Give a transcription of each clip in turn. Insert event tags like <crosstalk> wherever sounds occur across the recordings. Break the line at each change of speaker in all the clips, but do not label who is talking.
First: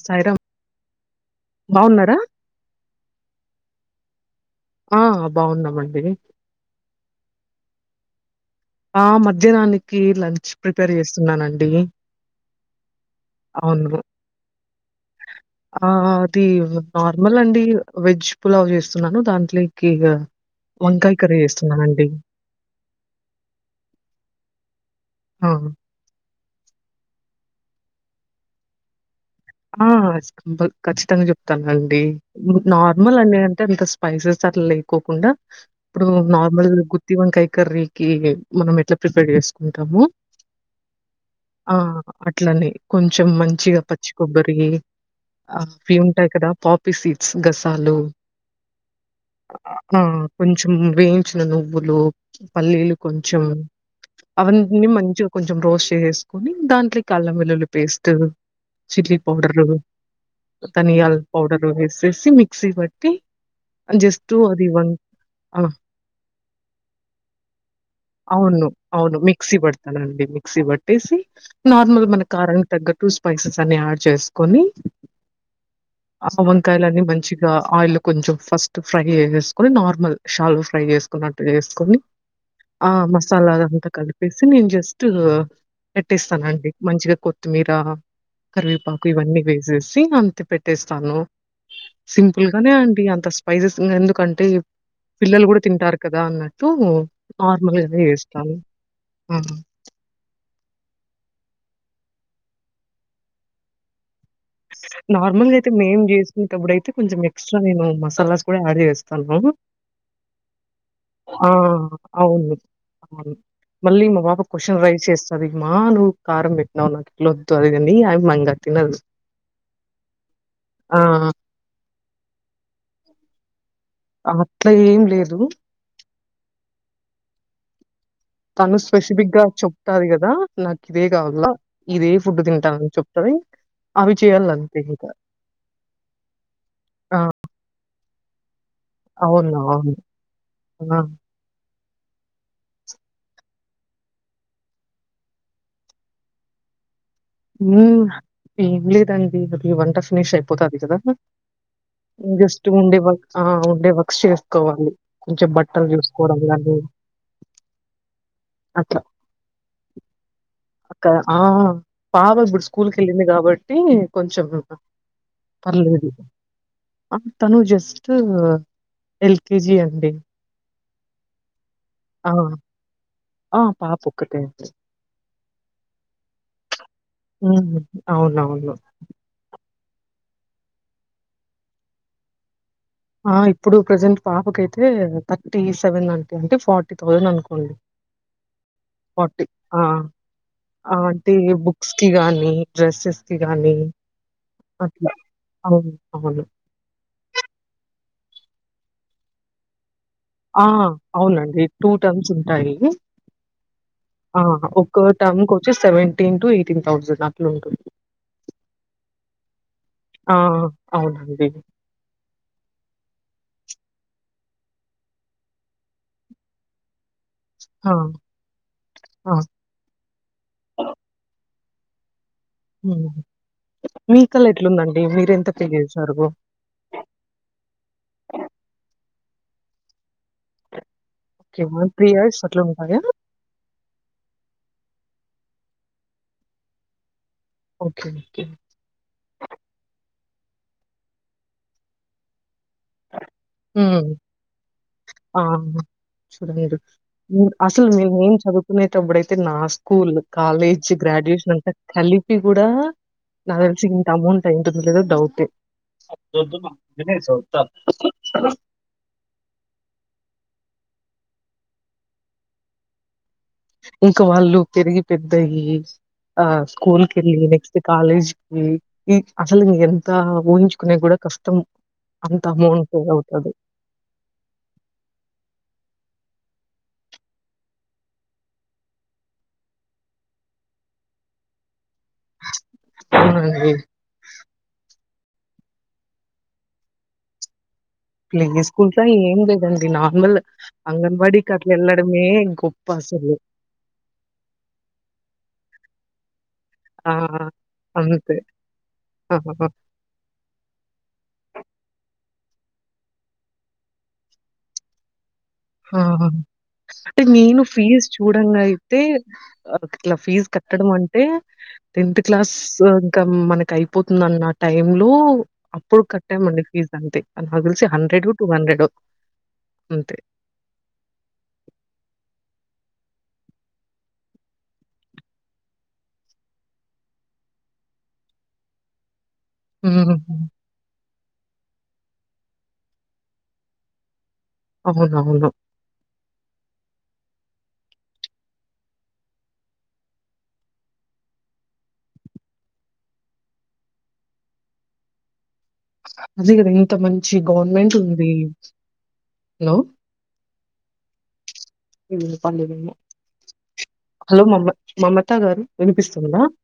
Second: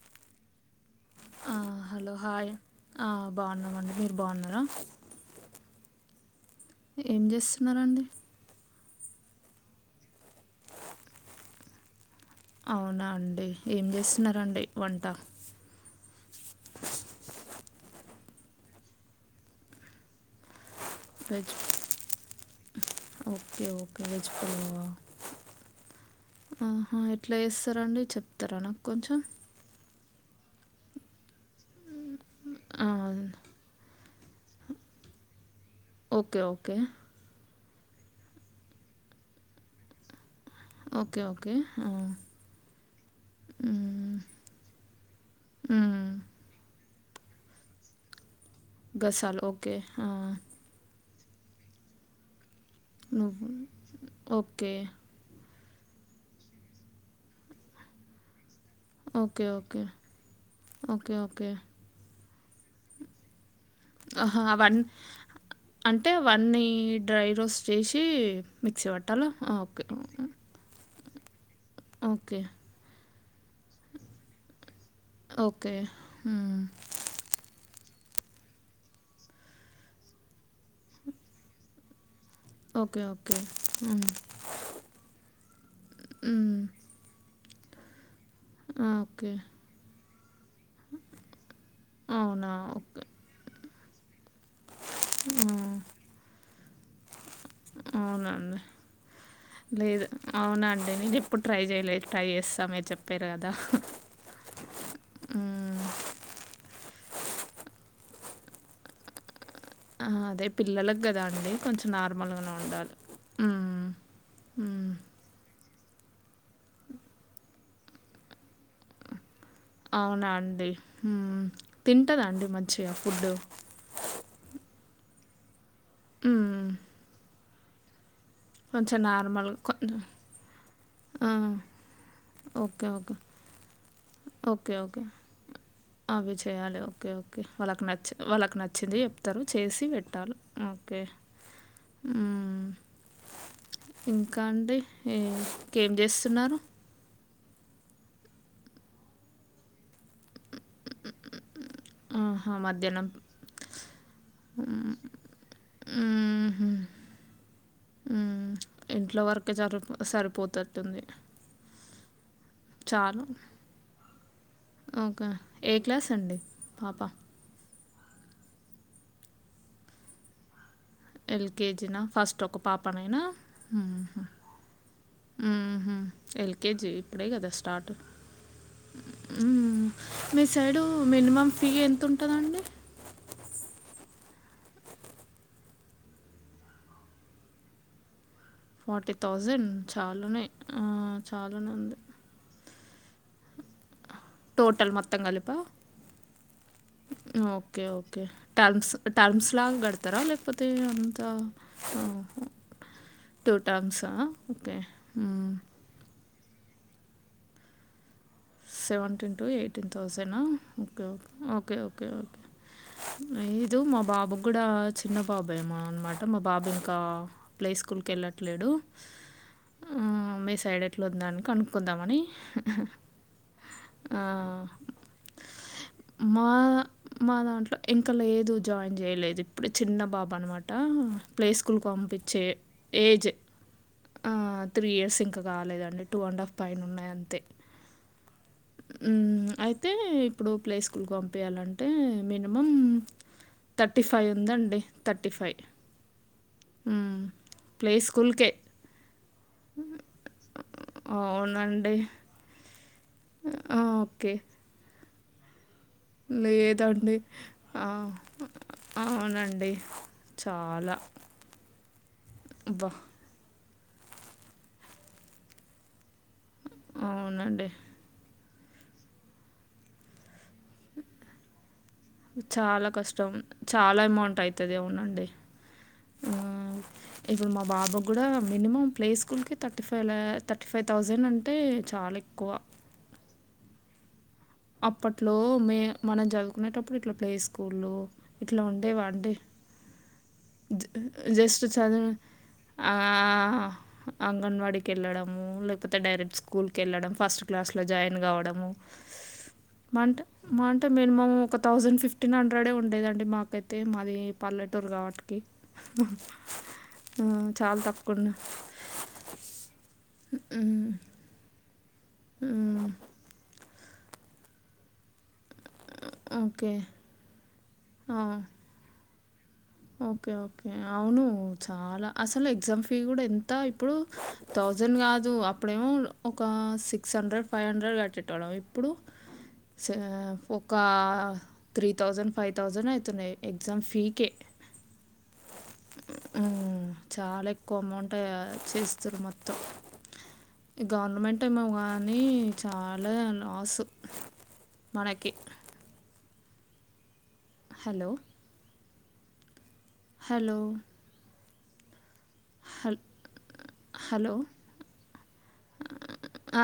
సాయిరాం
ఆహా hello hi ఆ బాగున్నామండి మీరు బాగున్నారా
ఆ బాగున్నామండి
ఏం చేస్తున్నారండి
ఆ మధ్యానానికి లంచ్ ప్రిపేర్ చేస్తున్నానండి
అవునా అండి ఏం
అవును.
చేస్తున్నారండి వంట
ఆ అది నార్మల్ అండి వెజ్ పులావ్ చేస్తున్నాను దాంట్లోకి ఇగ వంకాయ కర్రీ
వెజ్
చేస్తున్నానండి
ఓకే ఓకే వెజ్ పలావా
అ
ఆహా ఎట్ల చేస్తారండి చెప్తారా నాకు కొంచెం
ఆ ఖచ్చితంగా చెప్తానండి
ఆ,
నార్మల్ అని అంత స్పైసెస్ అట్లా లేకోకుండా ఇప్పుడు
ఓకే
నార్మల్
ఓకే
గు ది వంకాయ కర్రీకి మనం ఎట్లా ప్రిపేర్ చేసుకుంటాము
ఓకే ఓకే
ఆ అట్లనే కొంచెం మంచిగా పచ్చి
మ్మ్,
కొబ్బరి ఆ అవి
మ్మ్,
ఉంటాయి కదా పాపీ సీడ్స్ గసాలు
గసాలు ఓకే
ఆహా
ఆ,
కొంచెం వేయించిన నువ్వులు, పల్లీలు కొంచెం
నువ్వు ఓకే
అవన్నీ మంచు కొంచెం రోస్ట్ చేేసేసుకొని దాంట్లోకి అల్లం వెల్లుల్లి paste chilli
okay
powder
okay okay
ధనియాల
ఓకే
పౌడరు ఎసేసి మిక్సీ బట్టి అ జెస్టు
ఆహా,
అది
అవన్నీ
వన్ ఆ!
అంటే అవన్నీ డ్రై రోస్ట్ చేసి
అవును.
మిక్సీ పట్టాల ఆ ఓకే
ఏసి నార్మల్ మన
ఓకే
కారానికి తగ్గట్టు స్పైసెస్ మియా చేసుకొని
ఓకే
అసలు
మ్మ్.
ఇంకా అది మంచిగా ఆయిల్ కొంచెం ఫస్ట్ ఫ్రై చేసేసుకొని నార్మల్ షాలు ఫ్రై చేసుకున్నట్టు చేసుకొని ఆ
ఓకే ఓకే
మసాలా అదంతా
మ్మ్.
కలిపేసి నేను జెస్టు పెట్టేస్తానండి మంచిగా కొ మీరా కరివేపాకు
ఓకే
ఇవన్నీ వేసేసి అంతే పెట్టేస్తాను సింపుల్
అవునా
గానే
ఓకే
అండి అంత స్పైసెస్ ఎందుకంటే పిల్లలు గూడా
మ్మ్.
తింటారు కదా అన్నట్టు నార్మల్గానే చేస్తాను
లేదు అవునండి నేను ఎప్పుడు ట్రై చేయలేదు ఇప్పుడు ట్రై చేస్తా మీరు చెప్పిర్రు కదా
నార్మల్గా అయితే
మ్మ్.
మేం చేసుకుటప్పుడు అయితే కొంచెం ఎక్స్ట్రా నేను మసాలాస్ కూడా యాడ్ చేస్తాను
ఆ అదే పిల్లలకి గదా అండి కొంచెం నార్మల్గానే
అవును.
ఉండాలి ఊ
క్వశ్చన్ రైస్ చేస్తది ఇగ్మా నువ్వు కారం పెట్టినావవు నాకు కల వద్దు అది కాని ఆ మంగా తినదు
అవునా అండి
ఆ!
తింటదా అండి మంచిగా ఫుడ్డు
అ అట్లా ఏం లేదు
ఊ
తను స్పెసిఫిక్ గా
నార్మల్ కొంచెం
చెప్తారు గదా నాకు ఇదే
ఆ,
కావాల ఇదదే ఫుడ్
ఓకే
తింటానని
ఓకే
చెప్తది అవి
ఓకే
చేయాలంతే
ఓకే
ఇంకా.
అవి చెయాలి ఓకే
ఆ!
ఓకే వాళ్ళకి నచ్చి వాళ్ళకు నచ్చింది చెప్తారు
అవును.
చేసి
అవును.
పెట్టాలి
ఆ!
ఓకే ఊ ఇంకా అండి ఎ ఇంకేం చేస్తున్నారు
మ్ ఏం లేదండి అది వంట ఫినిష్ అయిపోతాంది కదా
ఆహా,
జస్టు ఉండే
మధ్యాహ్నం
వర్క్ ఆ ఉండే వర్క్స్ చేసుకోవాలి కొంచెం బట్టలు చూసుకోవడం గానీ
హ్మ్
అట్లా
ఇంట్లో వరకే సరి సరిపోతట్టుంది
ఆ ఆ పావ బడ్స్ స్కూల్కి
చాలు
ఎళ్ళింది కాబట్టి కొంచెం
ఓకే ఏ క్లాస్
పర్లేదు
అండి పాప
తను జస్ట్ ఎల్కేజి అండి
ఎల్కేజీన
ఆ!
ఫస్ట్ ఒక పాపనైనా
ఆ! పాపొక్కతే అండి.
ఆహా ఎల్కేజీ ఇప్పుడే కదా
హ్మ్.
స్టార్ట్
అవునవును.
ఊ మీ సైడు మినిమమ్ ఫీ ఎంత ఉంటదండి
ఆ ఇప్పుడు ప్రజెంట్ పాపకైతే థర్టీ సెవెన్ అంటే అంటే ఫార్టీ థౌజండ్ అనుకోండి
ఫార్టీ థౌజండ్
ఆ!
చాలానే
ఆ! అంటే
చాలానే ఉంది
బుక్స్‌కి గానీ డ్రెస్సెస్ కి గానీ
టోటల్
అట్లా.
మొత్తం కలిపా
అవును. అవును.
Okay okay terms terms లాగా కడతారా
ఆ!
పతే అంద
అవునండి. టర్మ్స్ ఉంటాయి.
టూ టామ్స్సా ఓకే ఊ
సెవెంటీన్ టు ఎయిటీన్ థౌసండ్ అట్లు ఉంటుంది
సెవెంటీన్ టు ఎయిటీన్
ఆ!
థౌసనా ఓకే ఓకే
అవునండి.
ఓకే ఓకే ఓకే ఐదు మా బాబు కూడా చిన్న బాబేమ అనమాట మా బాబు ఇంకా ప్లే
ఆ!
స్కూల్‌కి ఎళ్ళట్లేడు
ఆ!
ఆ మీ సైడ్ ఎట్లా ఉందని కనుక్కుందామని
ఉమ్మ్
ఆ,
మీకలా ఎట్లుందండి మీరెంత పే చేశారు
మా మా దాంట్లో ఇంకా లేదు జాయిన్ చేయలేదు ఇప్పుడే చిన్న బాబు అనమాట ప్లే
ఓకే.
స్కూల్‌కి
ఇయర్స్
పంపించే
అట్లుంటాయా?
ఏజ్ ఆ త్రీ ఇయర్స్ ఇంకా కాలేదండి టూ అండ్ హాఫ్ పైన ఉన్నాయి అంతే
ఓకే ఓకే
ఉమ్మ్ అయితే ఇప్పుడు ప్లే స్కుల్‌కి పంపియాలంటే మినిమం థర్టీ
హ్మ్.
ఫై ఉందండి థర్టీ ఫై
చూడు మీరు అసలు
ప్లే
నేను ఏం
స్కూల్కే
చదువు కునేటప్పుడు అయితే నా స్కూల్ కాలేజ్ గ్రాడ్యుయేషన్ అంతా
అవునండి
కలిపి కూడా నాకు
ఆ,
తెలిసి ఇంతా
ఓకే
అమౌంట్ అయ్యుంటుందో లేదో డౌటే
లేదండి ఆ అవునండి చాలా అబ్బా
ఇంకా వాళ్ళు తిరిగి పెద్దయ్యి ఆ స్కూల్‌ కెళ్ళి
అవునండి
నెక్స్ట్ కాలేజ్ ఈ ఈ అసలు ఇంకెంత ఊహించుకునేకి కూడా కష్టం అంత
చాలా
అమౌంట్
కష్టం
అవుతది
చాలా అమౌంట్ అయితది ఏమోనండి ఉమ్మ్ ఇప్పుడు మా బాబు కూడా మినిమం ప్లే స్కూల్‌కే థర్టీ ఫైవ్ లా థర్టీ ఫైవ్ థౌసండ్ అంటే చాలా ఎక్కువ
అవునండి
అప్పట్లో మే మనం చదువుకునేటప్పుడు ఇట్లా ప్లే స్కూళ్ళు
ప్లే
ఇట్లా
స్కూల్లో
ఉండేవా అండి
ఏం లేదండి నార్మల్
జ
అంగన్వాడీకి
జస్ట్
అట్లా
చదువు
ఎళ్ళడమే గొ ప్ప
ఆ,
అసలు
అంగన్వాడీకి ఎళ్ళడము లేకపోతే డైరెక్ట్ స్కూల్‌కి ఎళ్ళడం ఫస్ట్ క్లాస్‌లో జాయిన్ కావడము
ఆహహ
మంట మా అంటే మినిమం ఒక థౌజండ్ ఫిఫ్టీన్ హండ్రెడే ఉండేదండి మాకైతే మాది పల్లెటూరు కాబట్టికి
ఆహా అంటే నేను ఫీజ్
తక్కువ ఉన్న
చూడంగా ఇ తే అట్లా ఫీజ్ కట్టడం అంటే టెన్త్ క్లాస్ క మనకి అయిపోతుందాన్న టైంలో అప్పుడు కట్టమండి
ఓకే
ఫీజ్ అంతే నాకు తేలిసి hundred two hundred
okay okay అవును చాలా అసలు ఎగ్జామ్ ఫీ కూడా ఎంత ఇప్పుడు థౌజండ్ కాదు అప్పుడేమో ఒక సిక్స్ హండ్రెడ్ ఫైవ్ హండ్రెడ్ కట్టేటోళ్ళం ఇప్పుడు సే
హ్మ్.
ఒక త్రీ థౌజన్ ఫైవ్ థౌజన్ అయితున్నాయ్ ఎగ్జామ్ ఫీకే
అవునవును
ఉమ్మ్ చాలా ఎక్కువ అమౌంట్ చేస్తురు మొత్తం ఈ గవర్నమెంట్ ఏమో గానీ చాలా లాసు మనకి
అదే కదా ఇంత మంచి గవర్నమెంట్
హలో
ఉంది హలో
హలో
ఇల్లులు
హల్
<unintelligible> హలో మమ మమతా గారు వినిపిస్తుంద
ఆ,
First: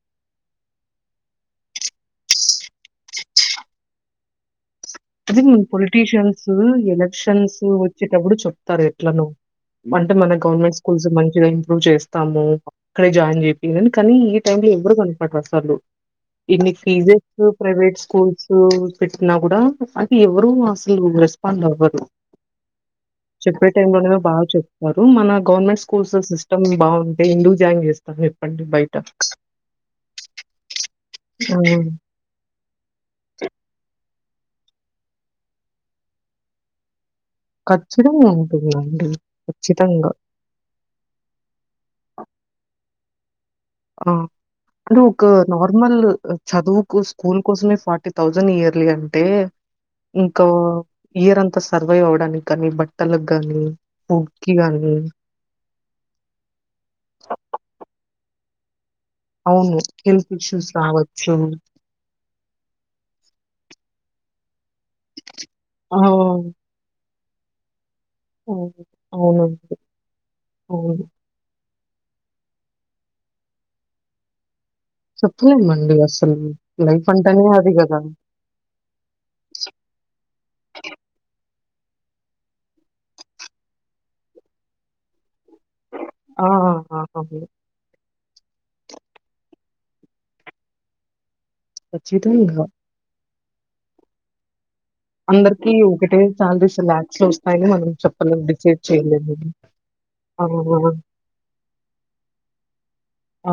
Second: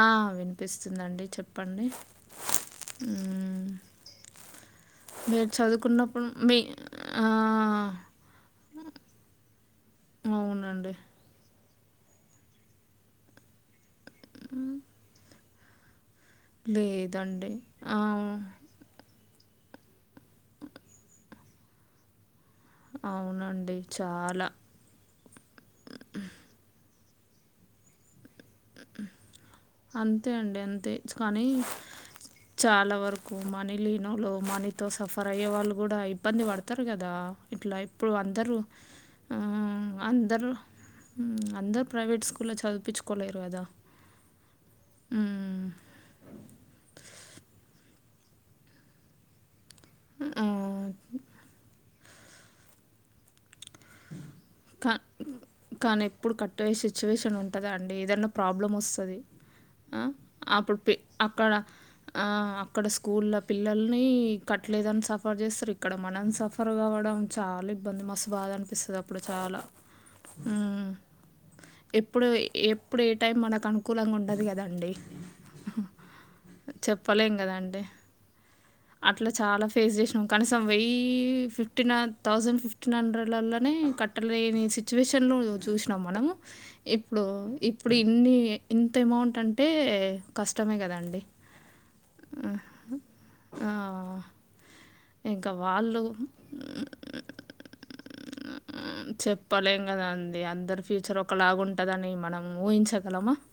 ఆ వినిపిస్తుందిండి చెప్పండి హు
అది
మీరు చదువుకున్నప్పుడు
పొలిటీషియన్స్
మీ ఆ
ఎప్పుడు చెప్తారు ఎట్లనో అంటే మన గవర్నమెంట్
అవునండి
స్కూల్స్ మంచిగా ప్రూవ్ చేస్తాము అక్కడే జాయిన్ <unintelligible> కానీ ఈ టైమ్ లో ఎవరు కనపడారు అసలు ఇన్ని ఫీజెస్
లేదండి
ప్రైవేట్
ఆ,
స్కూల్స్ పెట్టినా కూడ అ <unintelligible> ఎవరు అసలు రెస్పాండ్ అవ్వరు చెప్పే
అవునండి
టై లోనే బాగా
చాలా
చెప్ వారు మన గవర్నమెంట్ స్కూల్లో సిస్టమ్ బాగుంటే ఎందుకు జాయిన్ చేస్తారు చేప్పండి బయట
అంతే అండి అంతే కానీ
హ్మ్.
చాలా వరకు మనీ లీనలు మనీతో సఫర్ అయ్యే వాళ్ళు కూడా ఇబ్బంది పడతారు కదా ఇట్ల ఇప్పుడు
ఖచ్చితంగా
అందరూ
ఉంటుందండి. ఖచ్చితంగా.
అందరూ అందరు ప్రైవేట్ స్కూల్లో చదువుపిచుకోలేరు కదా
ఆ <unintelligible> ఒక
ఉమ్,
నార్మల్ చదువుకు స్కూల్ <unintelligible> ఫార్టీ థౌజండ్ ఇయర్లీ అంటే ఇంకా
ఆ,
ఇయర్ అంత సర్వైవ్ అవడానికి కానీ బట్టలకు గాని
కా
<unintelligible>
కానీ ఎప్పుడు కట్టయ్యే సిచ్యువేషన్ ఉంటుందా అండి ఏదన్న ప్రాబ్లం వస్తది
అవును హెల్త్ ఇష్యూస్ రావచ్చు
అక్కడ ఆ అక్కడ స్కూల్ల పిల్లల్ని ఇక్కట్టలేదని సఫర్ చేస్తారు ఇక్కడ
ఆ!
మనం సఫర్ కావడం చాల ఇబ్బంది మస్
ఓ
అప్పుడు చాల హు ఎప్పుడు ఎప్పుడు ఏ టైం మనకు అనుకూలంగ ఉండదు కదండి
చెప్పలేమండి అసలు లైఫ్
చెప్పలేం
అంటనే అది
కదండి
కదా
అట్లా చాలా ఫేస్ చేసినాం కనీసం వెయ్యి ఫిఫ్టీన్ థౌసండ్ ఫిఫ్టీన్ హండ్రెడ్లల కట్టలేని సిచువేషన్లో చూసినాం మనం
ఆ! ఆ!
ఇప్పుడు
అవును.
ఇప్పుడు ఇన్ని ఇంత అమౌంట్ అంటే కష్టమే కదండి
కచ్చితంగా
ఆ ఇంకా
అందరికి
వాళ్ళు
ఒకటే సాలరీస్ లాక్స్ లో వస్తాయని మనం చెప్పలేం డిసైడ్
మ్,
చేయలేము
చెప్పలేం కదాండి
ఆ!
అందరు ఫ్యూచర్ ఒకలాగ ఉంటదని మనం ఊహించగలమ
ఆ!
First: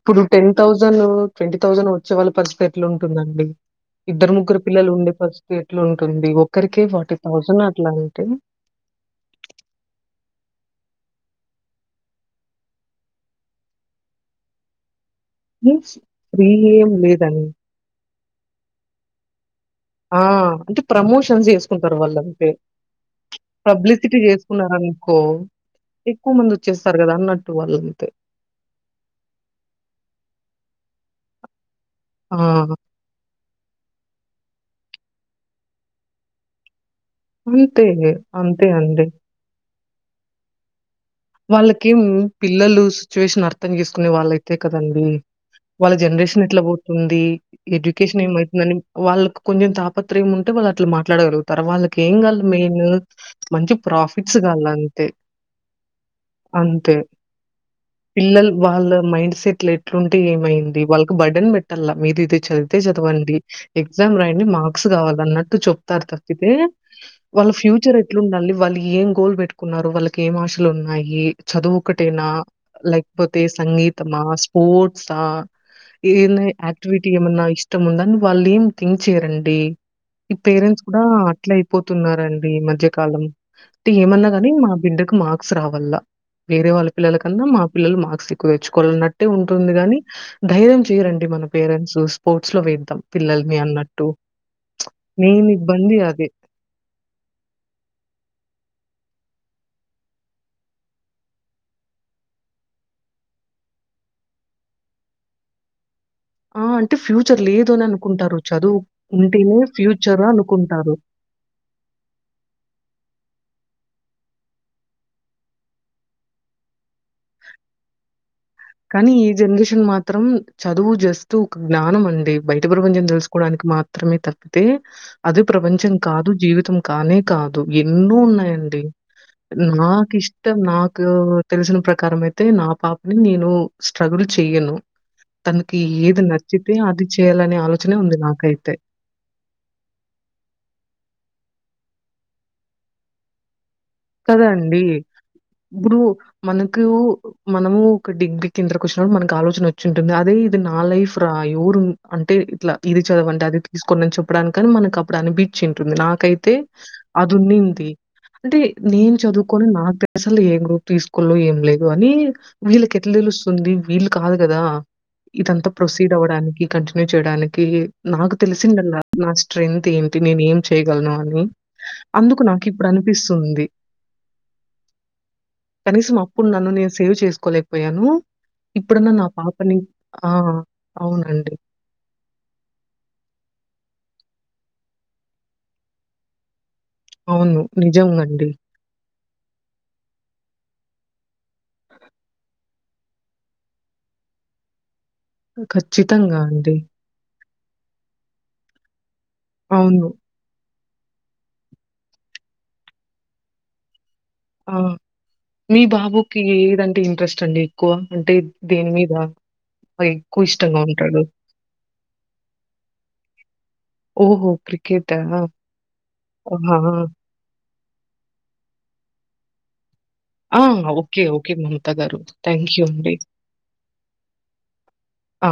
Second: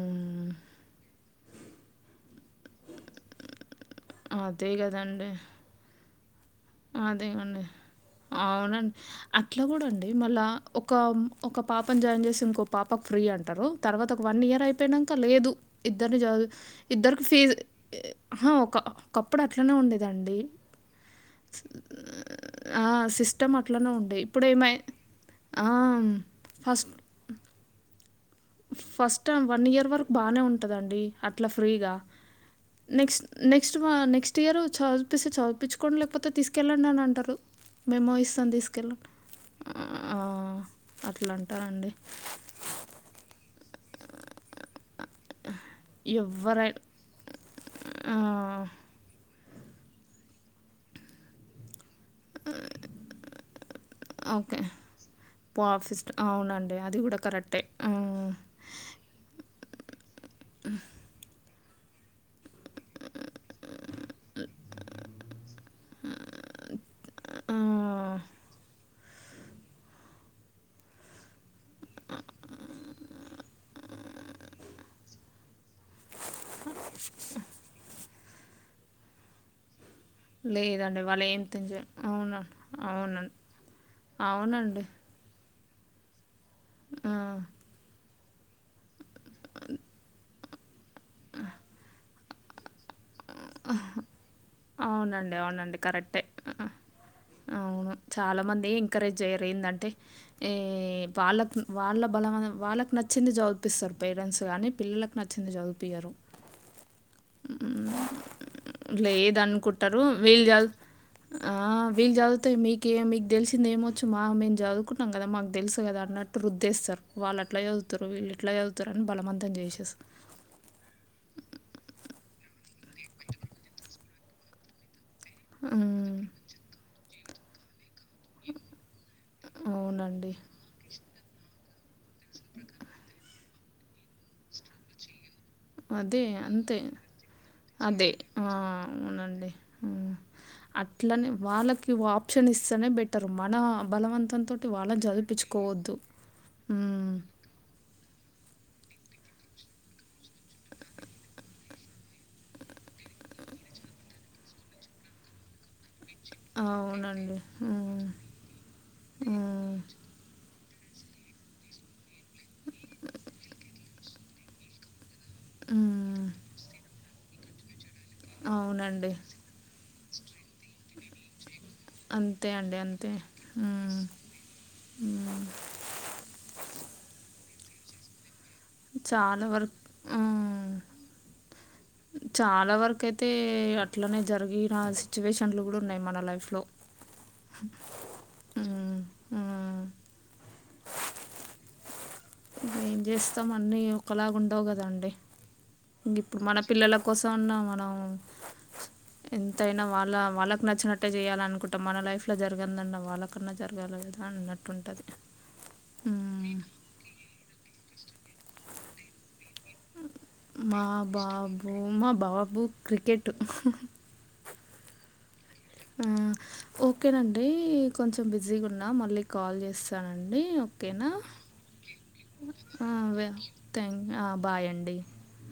ఇప్పుడు టెన్ థౌజండ్ ట్వంటీ థౌజండ్ వచ్చే వాళ్ళ పరిస్పెర్ట్లో ఉంటుందండి ఇద్దరు ముగ్గురు
అదే
పిల్లలుండే
గదండీ!
పరిస్థితి ఎట్లుంటుంది ఒక్కరికే ఫార్టీ థౌసండ్ అట్ల ఉంటే
అవున అట్లా కూడా అండి మళ్ళా ఒక ఒక పాపని జాయిన్ చేసి ఇంకో పాపకు ఫ్రీ అంటారు తర్వాత ఒక వన్ ఇయర్ <unintelligible> చెప్పనాక లేదు
మీన్స్
ఇద్దరిని చదు
ఫ్రీ ఏం
ఇద్దరు <unintelligible>
లేదని.
ఫీజ్ ఒక ఒకప్పుడు అట్లనే ఉండే
ఆ అంటే ప్రమోషన్స్ చేసుకుంటారు వాళ్ళు అంతే
ఆ! సిస్టమ్ అట్లనే
పబ్లిసిటీ
ఉండే.
చేసుకున్నారు
ఇప్పుడేమై
అనుకో
ఆ!
ఎక్కువ మంది
ఫస్ట్
వచ్చేస్తారు కదా అన్ వాళ్ళు అంతే
ఫస్ట్ టైం వన్ ఇయర్ వరకు బానే ఉంటదండి అట్లా ఫ్రీగ
ఆ
నెక్స్ట్ నెక్స్ట్ నెక్స్ట్ ఇయర్ చదివిపిస్తే చదిపించుకోండి లేకపోతే తీసుకెళ్ళండి అని అంటారు
అంతే.
మేమో ఇస్తాం
అంతే
తీసుకెళ్ళు
అండి.
మ్ ఆ అట్లా అంటారండి.
వాళ్ళకేం పిల్లలు సిచ్యువేషన్ అర్థం చేసుకునే వాళ్ళయితే కదండి వాళ్ళ జన్రేషన్ ఎట్లా
ఎవ్వరై
పోతుంది
ఆ!
ఎడ్యుకేషన్ ఏమయితుందని వాళ్ళకి కొంచెం తాపత్రయం ఉంటే వాళ్ళు అట్లా మాట్లాడగలగు తర్ వాళ్ళకి ఏం గాళ్ మెయిన్ మంచి ప్రాఫిట్స్
ఓకే.
కాళ్ల అంతే
పాపిస్ట్ అవునండి అది కూడా కరెక్టే మ్మ్
పిల్లలు వాళ్ళ మైండ్ సెట్ ఎట్లుంటే ఏమైంది వాళ్ళకి బడన్ పెట్టాల మీరీది చదివితే చదవండి ఎగ్జామ్ రాయండి మార్క్స్ కావాల అన్నట్టు చెప్తారు తప్పితే వాళ్ళ
ఆ!
ఫ్యూచర్ ఎట్లున్డాలి వాళ్ళు ఏం గోల్ పెట్టు కున్నారు వాళ్ళకి ఏం ఆశలు ఉన్నాయి చదువు ఒకటేనా లేక్పోతే సంగీ తమా స్పోర్ట్సా ఏనే ఆక్టివిటీ ఏమన్నా ఇష్ తముందన్ వాళ్లేం థింక్ చేయరండి ఈ పేరెంట్స్ కూడా
లేదండి. వాళ్ళేం
అట్లే
తినజేయరు.
అయిపోతున్నారండి
అవునండి.
ఈ మధ్యకాలం
అవునండి.
టి ఏమన్నా గానీ మా
అవునండి.
బిడ్డకు మార్క్స్ రావల్ల వేరే వాళ్ళ పిల్లల
ఆ!
కన్నా మా పిల్లలు మార్క్స్ ఎక్కువ తెచ్చుకోవాలన్నట్టే ఉంటుంది కాని ధైర్యం చేయరండి మన పేరెంట్స్ స్పోర్ట్స్ లో వేద్దాం పిల్లల్ని అన్నట్టు
అవునండి.
మెయిన్
అవునండి.
ఇబ్బంది
కరెక్టే.
అదే
ఆ! అవును చాలా మంది ఎంకరేజేయరు ఎందంటే ఏ వాళ్ళక్ వాళ్ళ బలమన వాళ్ళకి నచ్చింది చదువ్పిస్తారు పేరెంట్స్ కానీ పిల్లలకు నచ్చింది చదువు పియ్యారు
ఆ అంటే ఫ్యూచర్ లేదు అని అనుకుంటారు చదువ్ ఉంటేనే ఫ్యూచర్ అనుకుంటారు
ఆహ్ వీల్ చదువితే మీకె మీకు తెలిసింది ఏమొచ్చు మా మేము చదువుకున్నాం కదా మాకు తెలుసు కదా అన్నట్టు రుద్దేస్తారు వాళ్ళట్లా చదువుతారు వీల్లిట్లా చదువుతారని
కానీ ఈ
బలవంతం
జనరేషన్
చేసేస్తారు
మాత్రం చదువు జస్ట్ ఒక జ్ఞానం అండి బయట ప్రపంచం తెలుసుకోవడానికి మాత్రమే తప్పితే అది ప్రపంచం
హ్మ్.
కాదు జీవితం కానే కాదు ఎన్నో ఉన్నాయండి
అవునండి.
నాకిష్టం నాకు తెలిసిన ప్ర కరం అయితే నా పాప్ని నేను స్ట్రగుల్ చెయను తనకి
అదే.
ఏది నచ్చితే
అంతే.
అది చేయలనే ఆలోచనే
అదే.
ఉంది
ఆ!
నాకైతే
అవునండి మ్ అట్లనే వాళ్ళకి వాప్షన్ ఇస్తేనే బెటర్ మనా
కదా
బలవంతంతోటి
అండీ!
వాళ్ళన్ చదివిపిచుకోవద్దు
ఇప్పుడు మనకు
మ్
మనము ఒక డిగ్రీ క్రిందర్కి వచ్చినప్పుడు మనకి ఆలోచన వచ్చింటుంది అదే ఇది నా లైఫ్ రా ఎవురు అంటే ఇట్లా ఇది చదవండి అది తీసుకుొని అని చెప్పడానికన్ మనకు అప్పుడు అని పీచున్టుది నాకు కైతే
అవునండి.
అదున్నింది
హ్మ్.
అంటే నేను చదువుకొని
హ్మ్.
నా దేశంలో <unintelligible> ఏం గ్రూప్ తీసుకో ఏం లేదు అని వీళ్ళకి ఎట్లా తెలుస్తుంది వీళ్ళు కాదు కదా ఇదంతా ప్రొసీ డ
హ్మ్.
అవ్వడానికి కంటిన్యూ చేయడానికి నాకు తెలిసిందల్లా
అవునండి.
నా స్ట్రెంగ్త్ ఏంటి నేను ఏం చేయ్యగలను అని అందుకు
అంతే
నాకు
అండి.
ఇప్పుడనిపిస్తుంది
మ్
కనీసం అప్పునన్ను నేను సేవ్ చేసుకోలేకపోయాను ఇప్పుడున్న నా
చాలా వరకు
పాపని ఆ
హ్మ్.
అవునండి
చాలా వరకు అయితే అట్లనే జరిగిన సిచ్యువేషన్లు కూడా ఉన్నాయి మన లైఫ్ లో
అవును నిజంగండి
ఆ ఏం చేస్తాం అన్నీ ఒకలాగా ఉండవు గదండి
ఖచ్చితంగా
ఇప్పుడు మన
అండి.
పిల్లల కోసం మన్నా మనం ఎంతయినా
అవును.
వాళ్ళ వాళ్ళకి నచ్చిన ఎంత చేయాలనుకుంటాం మన లైఫ్ లో జరగందండి వాళ్ళ క్కన్నా జరగాలి గదా
ఆ మీ బాబుకి ఏదంటే ఇంట్రెస్ట్ అంటే ఎక్కువ అంటే దేని మీద ఎక్కువ ఇష్టంగా
మా
ఉంటాడు?
బాబు మా బాబు క్రికెట్ హ
ఓహో క్రికెట్ ఆ
ఆ ఓకేనండి కొంచెం బిజీగా ఉన్నా మళ్ళీ కాల్ చేస్తా వస్తానండి
ఆ!
ఓకేనా
ఓకే. ఓకే మమత గారు. థాంక్ యూ అండి.
అ థ్యాంక్ బాయ్ అండి
ఆ